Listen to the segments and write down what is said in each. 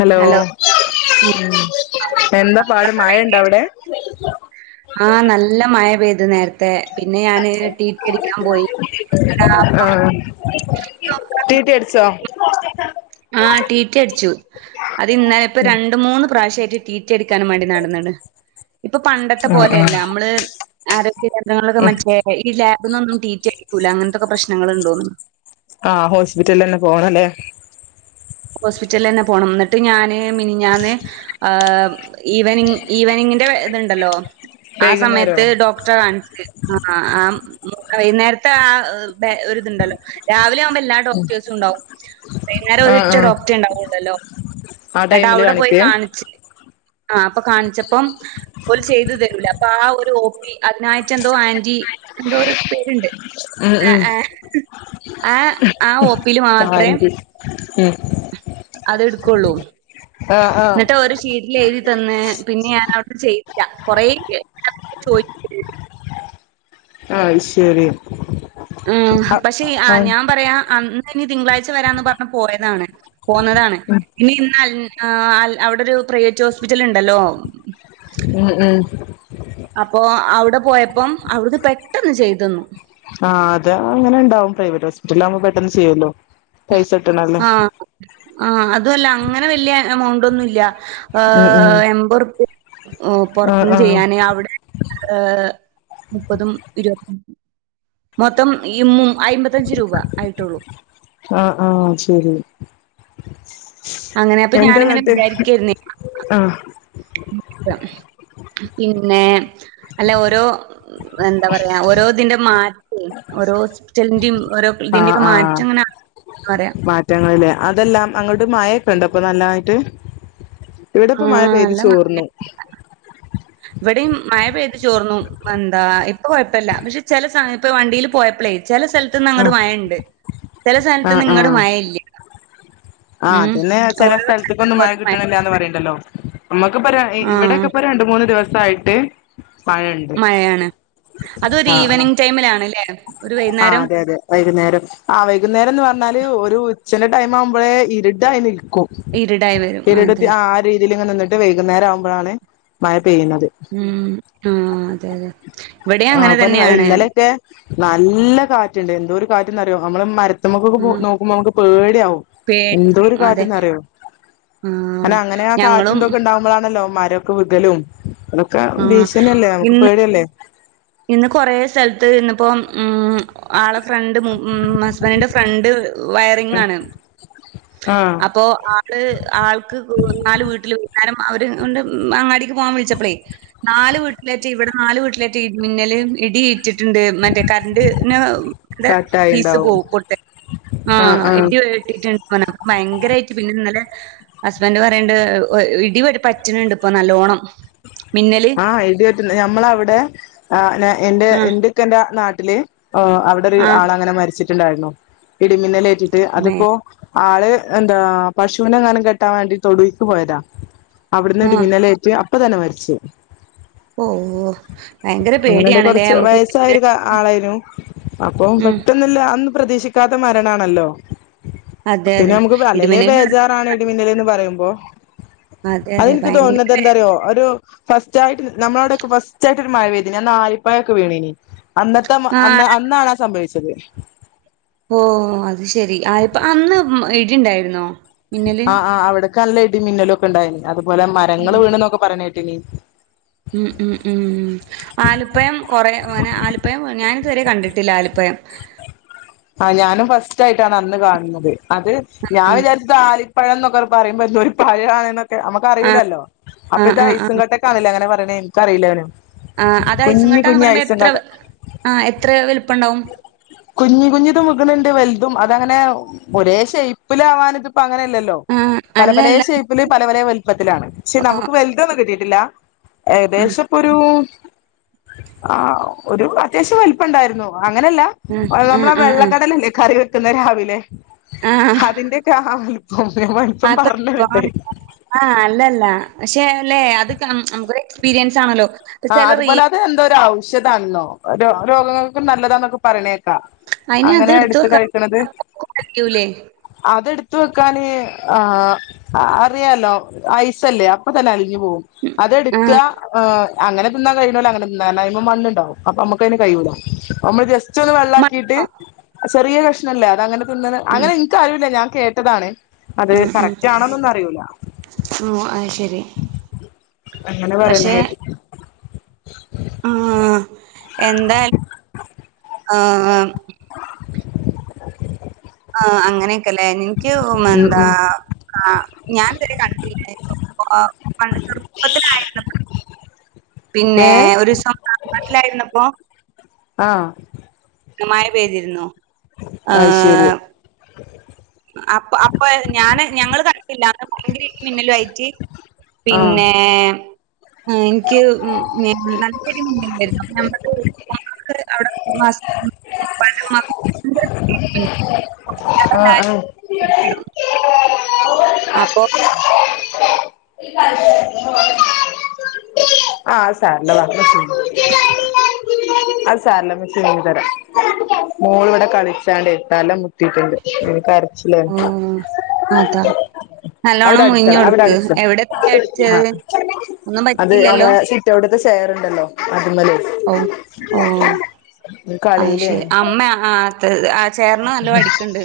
Hello ഉം എന്താ പാട് മഴയുണ്ടോ അവിടെ ഇത് നേരത്തെ പിന്നെ ഞാന് ടി ടി അടിക്കാൻ പോയി എടാ, ആ അപ്പം ടി ടി അടിച്ചോ [unintelligible] ആഹ ടി ടി അടിച്ചു അത് ഇന്നലെ ഇപ്പോ രണ്ട് മൂന്ന് പ്രാവശ്യ തീ ടി ടി ക്കാനും മാണ്ടി നടന്ന്ണ് ഇപ്പൊ പണ്ടത്തെ ആഹ് പോലെയല്ല ആഹ് നമ്മള് [unintelligible] കേന്ദ്രങ്ങളൊക്കെ ഉം മനസ്സിലായിലെ ഇല്ല അവിട്ന്നൊന്നും ടി ടി അടിക്കൂല്ല അങ്ങനത്തെക്കെ പ്രശ്നങ്ങൾണ്ടോന്ന്ണ് ആഹ ഹോസ്പിറ്റലന്നെ പോണല്ലേ ഹോസ്പിറ്റലന്നെ പോണം ന്നട്ട് ഞാന് മിനിഞ്ഞാന്ന് ആ ഈവനിങ് ഈവനിങ്ങിന്റെ ഇത്ണ്ടല്ലോ ആ വൈകുന്നേരോ സമയത്ത് ഡോക്ടറെ കാണിച്ച് ആ ആ വൈന്നേരത്തെ ആ ഒര്തുണ്ടല്ലോ രാവിലെ ആവുമ്പേ എല്ലാ ഡോക്ടേഴസും ഉണ്ടാവും വൈന്നാരം ഒര് ആഹ് ഒറ്റ ആഹ് ഡോക്റ്റെ ണ്ടാവെള്ളേലെ ആ ന്ന്ട്ട് ടൈമില് അവിടെ പോയി കാണിക്കേ കാണിച് ആ അപ്പം കാണിച്ചപ്പം ഓല് ചെയ്ത് തരൂല അപ്പൊ ആ ഒരു ഓ പി അതിനായിട്ട് എന്തോ ആന്റി എന്തോ ഒരു പേരുണ്ട് ഉം ഏ ഉം ഏ ഏ ആ ഓ [inaudible] ഉം അതെ എടുക്കുള്ളൂ ആഹ് ആഹ് എന്നിട്ട് ഓര് ശീട്ടിൽ എഴുതി തന്ന് പിന്നെ ഞനവിടെ ചെയ്തില കൊറേ ചോദി ആഹ് ശരി ഉം പശെ ആഹ് ഞാൻപറയാ അം മ് ഇനി തിങ്കളാഴ്ച വരാന്ന് പറഞ്ഞ പോയതാണ് പോന്നതാണ് ഇനി ഇന്ന് അവിടെ ഒരു പ്രൈവറ്റ് ഹോസ്പിറ്റൽ ഉണ്ടല്ലോ ഉം ഉം അവിടെ പോയപ്പം അവിടുക്ക് പെട്ടെന്ന് ചെയ്തന്നു ആഹ് അതെ അങ്ങനെണ്ടാവും പ്രൈവറ്റ് ഹോസ്പിറ്റലിൽ ആവുമ്പോ പെട്ടെന്ന് ചെയ്യല്ലോ ആഹ ആഹ അ അതല്ല അങ്ങനെ വലിയ എമൗണ്ട് ഒന്നുല്ല ഉം ഉം എൺമ്പോർപ്പിയ ആഹ് പൊറത്ത്ന്ന് ആഹ് ചെയ്യാൻ അവിടെ ഏ മുപ്പതും ഇരുപത്തി മൊത്തം ഈ മ അയിമ്പത്തഞ്ച് രൂപ ആയിട്ടൊള്ളു ആഹ ആഹ ശരി അങ്ങനെ അപ്പൊ എന്റെ ഞാനങ്ങനെ നാട്ട് വിചാരിക്കായിരുന്നേ ആഹ് പിന്നെ അല്ല ഓരോ എന്താ പറയാ ഓരോ ഇതിന്റെ മാറ്റം ഓരോ ഹോസ്പിറ്റലിന്റെയും ഓരോ ആ ഇതിന്റെയൊക്കെ ആഹ മാറ്റം ഇങ്ങനെ പറയാ. മാറ്റങ്ങൾ ലെ അതെല്ലാം അങ്ങോട്ട് മഴ ഇ ഇണ്ടപ്പ നല്ലായിട്ട് ഇവിടെപ്പ മഴ ആഹ് പെയ്തി നല്ല മഴ ചോർന്നു ഇവിടെയും മഴ പെയ്തി ചോർന്നു എന്താ ഇപ്പ കോയപ്പല്ല പക്ഷെ ചില സം ഇപ്പ വണ്ടിൽ പോയപ്പൊ ളേ.. ചില സ്ഥലത്ത ഞങ്ങുടെ ആഹ് മഴുണ്ട് ചില സഥാനത്ത് ആഹ് നിങ്ങളുടെ ആഹ് മഴ ഇല്ല ആഹ് അതന്നെ ചില സ്ഥലത്തേക്ക ഒന്നും മഴ കിട്ടണില്ലന്ന് പറയണ്ടല്ലോ നമ്മുക്കിപ്പോ ആഹ് ഇവിടെക്കെ ഇപ്പോ രണ്ട് മൂന്ന് ദിവസം ആയിട്ട് മഴുണ്ട് മഴയാണ്. അതൊരു ആ ആ ഈവനിങ് ടൈമിലാണ്ല്ലേ? ഒരു ആ വൈന്നേരം അതെ അതെ വൈകുന്നേരം ആ വൈകുന്നേരംന്ന് പറഞ്ഞാല് ഒരു ചെലാ ടൈമ് ആകുമ്പളേ- ഇരിട്ടായി ക്കും ഇരുടായി വരും. രിടത്ത് അതെ ആ രീതിയിൽ ഇങ്ങനെ നിന്നിട്ട് വൈകുന്നേരം ആകുമ്പ ളന്നെ മഴ പെയ്യുന്നത് ഉം ആ അതെ അതെ ഇവിടെ ആ അങ്ങനെ അപ്പന്നെ തന്നെയാണ് ഇന്നലെയൊക്കെ നല്ല കാറ്റുണ്ട് എന്തോ ഒരു കാറ്റന്ന്റിയോ നമ്മള് മര നമുക്കൊക്ക ഉം നോക്കുമ്പോ നമുക്ക് പേടിയാവും പേടി എന്തോ ഒരു അതെ കാറ്റന്ന് അറിയോ ആഹ് അനെ അങ്ങനെ ആ കാറ്റ ഞങ്ങളും എന്തൊക്കെ ഉണ്ടാകുമ്പോഴാണല്ലോ അക്കെ ബതലും അതൊക്കെ ആഹ് ഭീഷന അല്ലേ നമുക്ക് ഇന്ന് പേടിയല്ലേ ഇന്ന് കൊറെ സ്ഥലത്ത് ഇന്നിപ്പോ ഉ ആള ഫ്രണ്ട് ഹസ്ബൻഡിന്റെ ഫ്രണ്ട് വയറിംഗ് ആണ് ആ അപ്പോ ആള് ആൾക്ക് എന്നാല് വീട്ടിൽ വുന്നം അവര് കൊണ്ട് അങ്ങാടി പോവാൻ വിളിച്ചപ്പളേ നാല് വീട്ടിലേ ച്ച് വിടെ നാല് വീട്ട്‌ലെ ടി മിന്നലും ഇടി ഏറ്റ് റ്റ്ണ്ട് മറ്റേ കറൻ്റ് ന് ൻ്റെ ഫീസ് കാറ്റായിണ്ടാവും പോം പൊട്ട ആ ഇടി ഏറ്റ് ട്ട്ണ്ട് റ്ഞ്ഞ് ഭയങ്കരേയിട്ട് പിന്നെ ഇന്നലെ ഹസ്ബൻ്റ് പറയണ്ട് ഹ് ഹ് ഇടിപറ്റ്ണണ്ട് ഇപ്പോൊ നല്ലോണം മിന്നല് ആഹ ഇടി പറ്റ്ന്ന് ഹാ ഞമ്മളവിടെ ആ എന്റെ ആഹ് എൻ്റ് ക്കാൻ്റെ നാട്ടില് ആ അവിടെ ഒരു ആഹ് ആൾ അങ്ങനെ മരിച്ച് ട്ടിലായിരുന്നു ഇടിമിന്നലേറ്റിട്ട് മേ അതിപ്പോ ആള് എന്താ പശുവിനെങ്ങാനും കെട്ടാൻ വേണ്ടിട്ട് തൊടീൽക്ക് പോയതാ അവിടുന്ന് ഇടി ആഹ് മിന്നലേറ്റ് അപ് പ്പൊ തന്നെ മരിച്ച് ഓ ഓ ഭയങ്കര അങ്ങനെണ്ട് പേടിയാണ്ല്ലേ കൊറച്ച് മ്മക്ക് മി വയസ്സായൊരു [unintelligible] ആളായിരുന്നു അപ്പം പെട്ടെന്നില്ല അന്ന് പ്രതീക്ഷിക്ക ക്കാത മരണാണല്ലോ? അതെ പിന്നെ അതെ നമുക്ക് ബലലെ ഇടിമിന്നൽ ബേജാറാണ് ഇടിമിന്നല് എന്ന് പറയുമ്പോ, അതെ അതെ അതെന്ക്ക് തോന്നുന്നത് ഭയങ്കര എന്താറിയോ ഒരു ഫസ്റ്റായിട്ട് നമ്മളോടൊക്കെ ഫസ്റ്റായി ട്ടൊരു മഴ പെയ്തിനി അന്നാലിപ്പായൊക്കെ വീണീനി. അന്നത്തെ അന്ന് ആഹ് അന്നാണ് അ സംഭവിച്ചത്. അതെ ഓ അത് ശെരി. ആ ഇപ്പ അന്ന് ഇടിണ്ടായ്രുന്നോ? ആഹ ആ അവിടെക്കല്ല ടിമിന്നലൊക്കെണ്ടായിരുന്നു. അതുപോലെ മരങ്ങള് ഉം വീണ്ന്നൊക്കൊ പറീണേട്ട്നി ഉം ഉം ഉം. ആലിപ്പയം കുറേ അങ്ങനെ ആലിപ്പയം ഞാനിതുവരെ കണ്ടിട്ടില്ല ആലിപ്പയം. ആ ഞാനും ഫസ്റ്റ് ആയിട്ടാണ് അന്ന് കാണുന്നത്. അത് ആഹ് ഞാവിചരിച്ചത് ആലി- പഴംന്നൊക്കെ പറയുമ്പോ ഇതൊരു പഴാണ് നമുക്ക അറില്ലോലോ അപ്പൊ ആഹ് ആഹ് ആഹ് ഹൈസിംകട്ടേക്കാണല്ലേ അങ്ങനെ [unintelligible] എനിക്ക അറിയില്ലനോ ആ അത് ഐസംങ്കട്ടന്ന് പറയുമ്പോ എത്ര ആ എത്ര വലുപ്പം ഉണ്ടാവും? [unintelligible] വലുതും അതങ്ങനെ ഒരേ ഷേപ്പിലാവാൻത് അങ്ങനെയല്ലല്ലോ ആഹ് പല അല്ല പല അല്ല ഷേപ്പിൽ പല പല വലു പത്തിലാണ് ചെ നമുക്ക് വലുതൊന്നും കിട്ടി ഇല്ല ഉം ഏകദേശം ഇപ്പൊ ഒരു ആ, ഒരു അത്യാവശ്യം വലിപ്പം ഉണ്ടായിരുന്നു. അങ്ങനെയല്ല ഉം നമ്മള ആഹ് ആഹ് വെള്ളക്കടലല്ലേ കറി ക്കുന്നു രാവില്ലേ. അതിന്റൊക്കെ [unintelligible] ആത് ആ അല്ലല്ല പക്ഷെ അല്ലേ അത്ക്ക എക്സ്പീരിയൻസ് ആണല്ലോ ചില റീ ധാണെന്നോ രോ രോഗങ്ങൾക്കും നല്ലതാന്നൊക്കെ പറയ്ണ അയിന് അത് അങ്ങനെയ എടുത്ത് വെക്കാ കഴിക്കണത് കഴിയൂലേ അതടു ത്ത വെക്കാന് ആ അറിയാല്ലോ ആ ഐസല്ലേ അപ്പ തന്നെ അലി ഞ്ഞ് പോവും അതെടു ആഹ് ആ അങ്ങനെ തിന്നാൻ കഴിയുണോല് അങ്ങനെ തിന്നാ അതിമ്മേ മണ്ണ് ഉണ്ടാവും അപ്പൊ നമ്മക്ക് അയ്‌ന് കഴിയൂല അപ്പൊ നമ്മള് ജസ് സ്റ്റ് ഒന്ന് വെള്ളാക്കിയിട്ട് മടുത്തോ ചെറിയ ക പ്രശ്നല്ല അതങ്ങനെ ഉം അങ്ങനെൻക്ക് അറിയൂല്ല ഞാൻ കേ ട്ടതാണ് അത് ഉം ഉം കറക്റ്റ് ആണെന്നൊന്നും അറിയൂല്ല. ഓഹ് അത് ശരി അങ്ങനെ പറയണ കേട്ടി ആ എന്തായാലും ആ ആ അങ്ങനെയൊക്കല്ലേ നിന്ക്കു ഉം എന്താ ഉം ഞാന് ഇതരെ കണ്ടില്ല [unintelligible] പണ്ട് ചെറുപ്പത്തിലായന്ന് പിന്നെ ഏ ഒരൂസം നാ നാട്ടിലായിരുന്നപ്പോ ആഹ് മഴ പെയ്തിരുന്നു അയ്ശരി ഏഹ് അപ്പ അപ്പ ഞാന് ഞങ്ങള് കണ്ടില്ലാ [unintelligible] ഭയങ്കര ഇടി മിന്നലായിറ്റ് ആഹ് പിന്നെ ആ ഇനിയ്ക്ക് നല്ലൊരു [unintelligible] ആഹ് ആഹ് അപ്പൊ മോള് ഇവടെ കളിച്ചാണ്ടെ തലമുട്ടീട്ട്ണ്ട് ഉം കര ആ അതാ അവിടെ നല്ലോണം അടിച്ചോളാം അവിടെ മുയിഞ്ഞൊട്ക്ക് അടിച്ചോ എവിടെ തല അടിച്ചെ ഒന്നും പ ഇത് അതെ സിറ്റൗട്ട്ത്തെ ചെയറ്ണ്ടല്ലോ അതിമെല് ആഹ് ശെരി അമ്മ ആത്തെ ആത് ചേരണം നല്ല പടിക്ക്ണ്ട്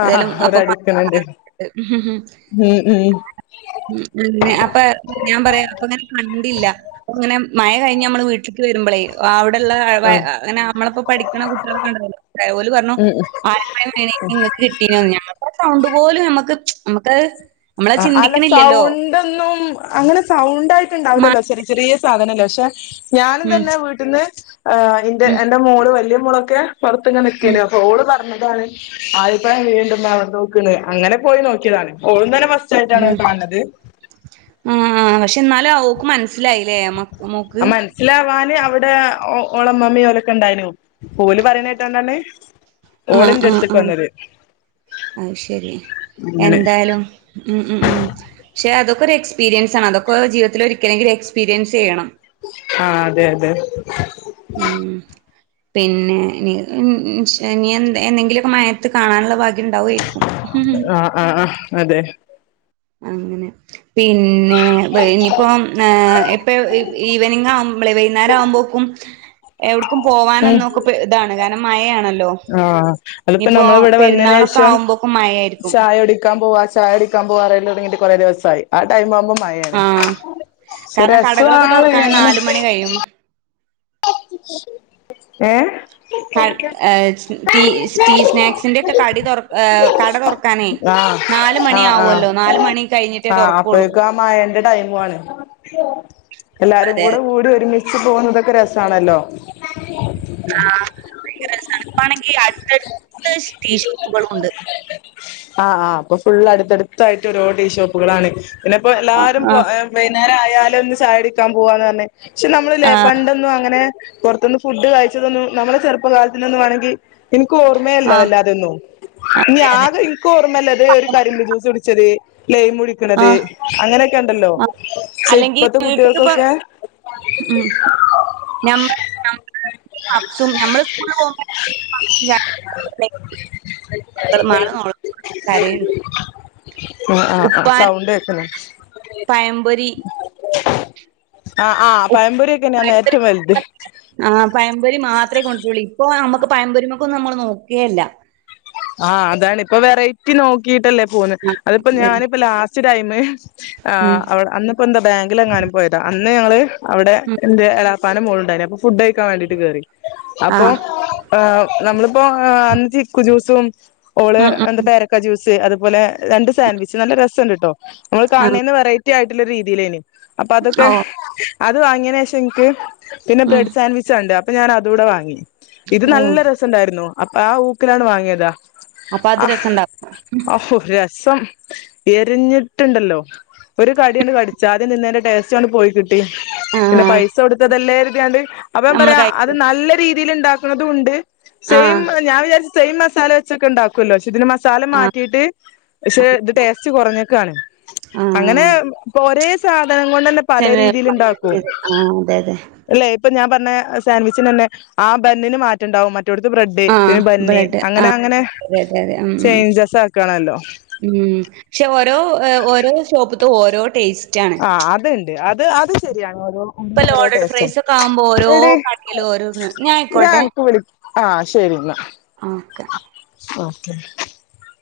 ആ ഏതാലും അവിടെ അപ്പം അടിക്കണണ്ട് [unintelligible] ഉം ഉം അപ്പ ഞാ പറയാം അപ്പ ഇങ്ങനെ കണ്ടില്ല അങ്ങനെ മയ കഴിഞ്ഞ് അമ്മള് വീട്ടിക്ക് വരുമ്പളേ ആഹ്- ആ [unintelligible] ഇപ്പ പഠിക്കണ കുട്ടികളെ കണ്ടഞ്ഞ ഓല് പറഞ്ഞു ഉം ഉം [unintelligible] [unintelligible] നമ്മക് അഹ് ആഹ് അല്ല സൗണ്ടൊന്നും അങ്ങനെ മ സൗണ്ടായിട്ടുണ്ടാവിലല്ലോ ചെറ്യ ചെറ്യ സാധനല്ലേ ക്ഷെ ഞാനും ഉം തന്നെ വീട്ടിന്ന് ആഹ് ഇന്റെ ഉം എന്റെ മോള് വല്യ- പൊളൊക്കെ പൊറത്ത്ങ്ങനെ ഉം നിക്കേനു അപ്പൊ ഓള് പറഞ്ഞ്- ന്താണ് ആലിപ്പഴം വീണ്ടുന്ന വന്നോക്ക്ണ് അങ്ങനെ പോയി നോക്കിയതാണ് ഓളും തന്നെ ഫസ്- ച്ചായിട്ടാണ് ഹ് കാണ് ണത് ആഹ് ആഹ് ആഹ് പക്ഷെ എന്നാലും അവ ഓക്ക് മനസ്സിലായില്ലേ മക്ക് മോക്ക് മനസ്സിലാവാന് അവിടെ ഓളമ്മമിം ഓലൊക്കെ ഇണ്ടായിനു അഹ് ആഹ് ആഹ് അഹ് ശെരി അങ്ങനെ എന്തായാലും ഉം ഉം ഉം ക്ഷെ അതൊക്കെ ഒരെക്സ്പീരിയൻസണ് അതൊക്കൊ ജീവിതത്തിലൊരിക്കലെങ്കിലും എക്സീരിയൻസ് ചെയ്യണം. ആഹ് അതെ അതെ ഉം പിന്നെ നി എ എന്തെ എന്നെങ്കിലുമൊക്കെ മയത്ത് കാണാനുള്ള ഭാഗ്യം ണ്ടാവെയിരിക്കും ആഹ് ആഹ് ആഹ് അതെ അങ്ങനെ പിന്നെ വെ ഇനിയിപ്പം ഇപ്പൊ ഈവനിങ് ആവുമ്പോളെ വൈകുന്നേരം ആവുമ്പോക്കും എവിടക്കും ഉം പോവാനന്നുംക്കെ ഇതാണ് മഴയാണ ആഹ് അതിപ്പോ നമ്മൾ ഇവിടെ വന്നതിന് പെരുന്നാളൊക്കെ ശേഷം ആവുമ്പോക്കും മഴയായിരിക്കും ചായ കുടിക്കാൻ പോവാ ചായ കുടിക്കാൻ പോവാ പറയൽ തുടങ്ങിട്ട് കുറെ ദിവസയി ആടൈം ആവുമ്പോ മഴയാണ് ആഹ് പക്ഷെ കാരണം കടകളൊക്കെ രസമാണ് തുറക്കൻ അങ്ങനെ നാല് മണി കഴിയും ഏ ക ടീ ടി സ്നാക്സിന്റെൊക്കെ കടി കട തൊറക്കാനെ ആഹ് നാല് മണി ആഹ് ആഹ് ആവുമല്ലോ നാല് മണി കഴിഞ്ഞിട്ടേ തൊറക്കുള്ളു ല്ല ടൈമു ആണ് എല്ലാരും അതെ കൂടെ അതെ കൂടി ഒരുമി ച്ച് പോണതൊക്കെ രസാ ആണല്ലോ ആഹ ഭയങ്കര രസാണ് ഇപ്പാആണങ്കി അടുത്തടുത്തു ടീഷോപ്പുകളും ഉണ്ട് ആഹ് ആ് ഇപ്പൊ ഫുള്ള് അടുത്തടുത്തായിട്ട് ഓരോ ടീ ഷോപ്പുകളാണ് പിന്നെ ഇപ്പൊ എല്ലാരും ആഹ് വൈന്നേരം ആയാൽ ഒന്ന് ചായ കുടിക്കാൻ പോവാന്ന് പറഞ്ഞ് പക്ഷെ നമ്മളല്ലേ ആഹ് പണ്ടൊന്നും അങ്ങന പിന്ന പുറത്തുന്ന് ഫുഡ് കഴിച്ചതൊന്നും നമ്മുടെ ചെറുപ്പകാലത്തിലോന്നും വേണെങ്കിൽ ഇൻക്ക് ഓർമ്മയയില്ല ആഹ് വല്ലാതെൊന്നും ആഹ് ഇനി അതെ അതെ ആകെ ഇൻക് ഓർമ്മയില്ലത് ഒരു കരിമ്പിൻ ജ്യൂസ് കുടിച്ചത് ലൈം കുടിക്കണത് ആഹ് അങ്ങനെയൊക്കെ ഉണ്ടല്ലോ ആഹ് പക്ഷെ അല്ലെങ്കി ഇപ്പത്തെ വീട്ട്ക്ക്പ്പോ കുട്ടികൾക്കൊക്കെ നമ്മള് നമ്മൾ പപ്സും നമ്മള് സ്കൂള മക്കള് കരയുണ്ട് ആ ആ് ആ സൗണ്ട് പഴംപൊരി ആ ആ ഉ പഴംപൊരി ഒക്കെ ഞാ നേരത്തെ ആ പഴംപൊരി മാത്രമേ കൊണ്ടൊരുള്ളേനി ഇപ്പൊ നമ്മുക്ക് പഴംപൊരിമ്മക്ക് ഒന്നും നമ്മള് നോക്കെയില്ല ആഹ് അതാണ് ഇപ്പൊ വെറൈറ്റി നോക്കിയിട്ടല്ലേ പോവുന്നത് അതിപ്പോ ഞാനിപ്പ ലാസ്റ്റ് ടൈംമ് ഉം ആ--അവൾ അന്നിപ്പോ എന്താ ബാങ്കിൽ എങ്ങാനും പോയതാ- ളെ ആള് അവിടെ ഉം എന്റെ എളേപ്പാൻ്റെ മോളുണ്ടായിന ഫുഡ്കഴ്ക്കാൻ വേണ്ടിട്ട് കേറി അപ്പോ ആഹ് ആ നമ്മള് ഓ--ആആ--അന്തിക്കുജൂസ് തുംസ് ഓള് ഉം ഉം അന്ത് പേരക്ക ജ്യൂസ് ത് അതുപോലെ രണ്ട് സാൻവിച്ച് നല്ല രസംണ്ട് ട്ടോ നമ്മൾ ആഹ് കാണുന്നേന് വെറൈറ്റി ആയി രീതിയിലേണ് അപ്പ അതൊക്കെ ഓഹ് അതുവാങ്ങിയേനെ ശേഷം എങ്ങനെങ്ങൾക്ക് പിന്നെ ഉം ബ്രെഡ് സാൻവിച്ച് ഒണ്ട്- ന്നെ ഞാനതൂടെ വാങ്ങി ഇത് നല്ല ഓഹ് രസം ണ്ടായിരുന്നു അപ്പആ ഊക്കിലാണ് വാങ്ങിയത് [unintelligible] അപ്പൊ അത് രസംണ്ടാക് സ്സംഎരിഞ്ഞിട്ടുണ്ടല്ലോ ഒരു കടിയങ്ങ്ട്കടിച്ചാ അദ്യ നിന്നേന്റെ ടേസ്റ്റ്ങ്ങ്ട്പോയി കിട്ട് പിന്നെ ആഹ് പൈസ കൊടുത്തതെലെ കരുതിയാണ്ട് അപ്പം നമ്മള് പറയാ അത് കഴിക്കും. നല്ല രീതി തില് ഇണ്ടാക്കുണതും ഉണ്ട് സെയിം ആഹ് ഞാൻ വിചാരിച്ച് തൈമസ് തലവെച്ച് ഒക്കെ ഉണ്ടാകുമല്ലോ ഷിബിനമാ സ് തല ആഹ് മാറ്റിയിട്ട് പക്ഷെ ഇത് ടേസ്റ്റ് കൊറേഞ്ഞക്കാണ് അങ്ങനെ ആഹ് പോരെ അതുകൊണ്ടുതന്നെ പല ചെല രീതില് ഇണ്ടാക്കും ആഹ് അതെ അതെ അല്ലെ ഇപ്പം ഞാൻ പറഞ്ഞ ന്നെ സൻവിച്ച്തന്നെ ആ ബണ്ണിന് മാറ്റുണ്ടാവും മറ്റ് മറ്റൊടത്ത് ബ്രെഡ് [unintelligible] ബന് ആ--അതെ അതെ മ് ആക്കാണല്ലോ മ് മ് ക്ഷേ ഓരോ ഓരോ ഷോപ് ത് ഓരോ ടേസ്റ്റ് ആഹ അത്ണ്ട് അത് അത് ശരിയാണ് ഓരോ ഇപ്പൊ ഓരോ ലോഡഡ് ഫ്രൈസൊക്കെ ആവുമ്പോ ഓരോ ടേസ്റ്റുണ്ട്എടി കടയിലും ഓരോ ന്നാ ഞനക്ക് വിളി ആ ശരി എന്നാ- ആ ക്കെ- ഓക്കെ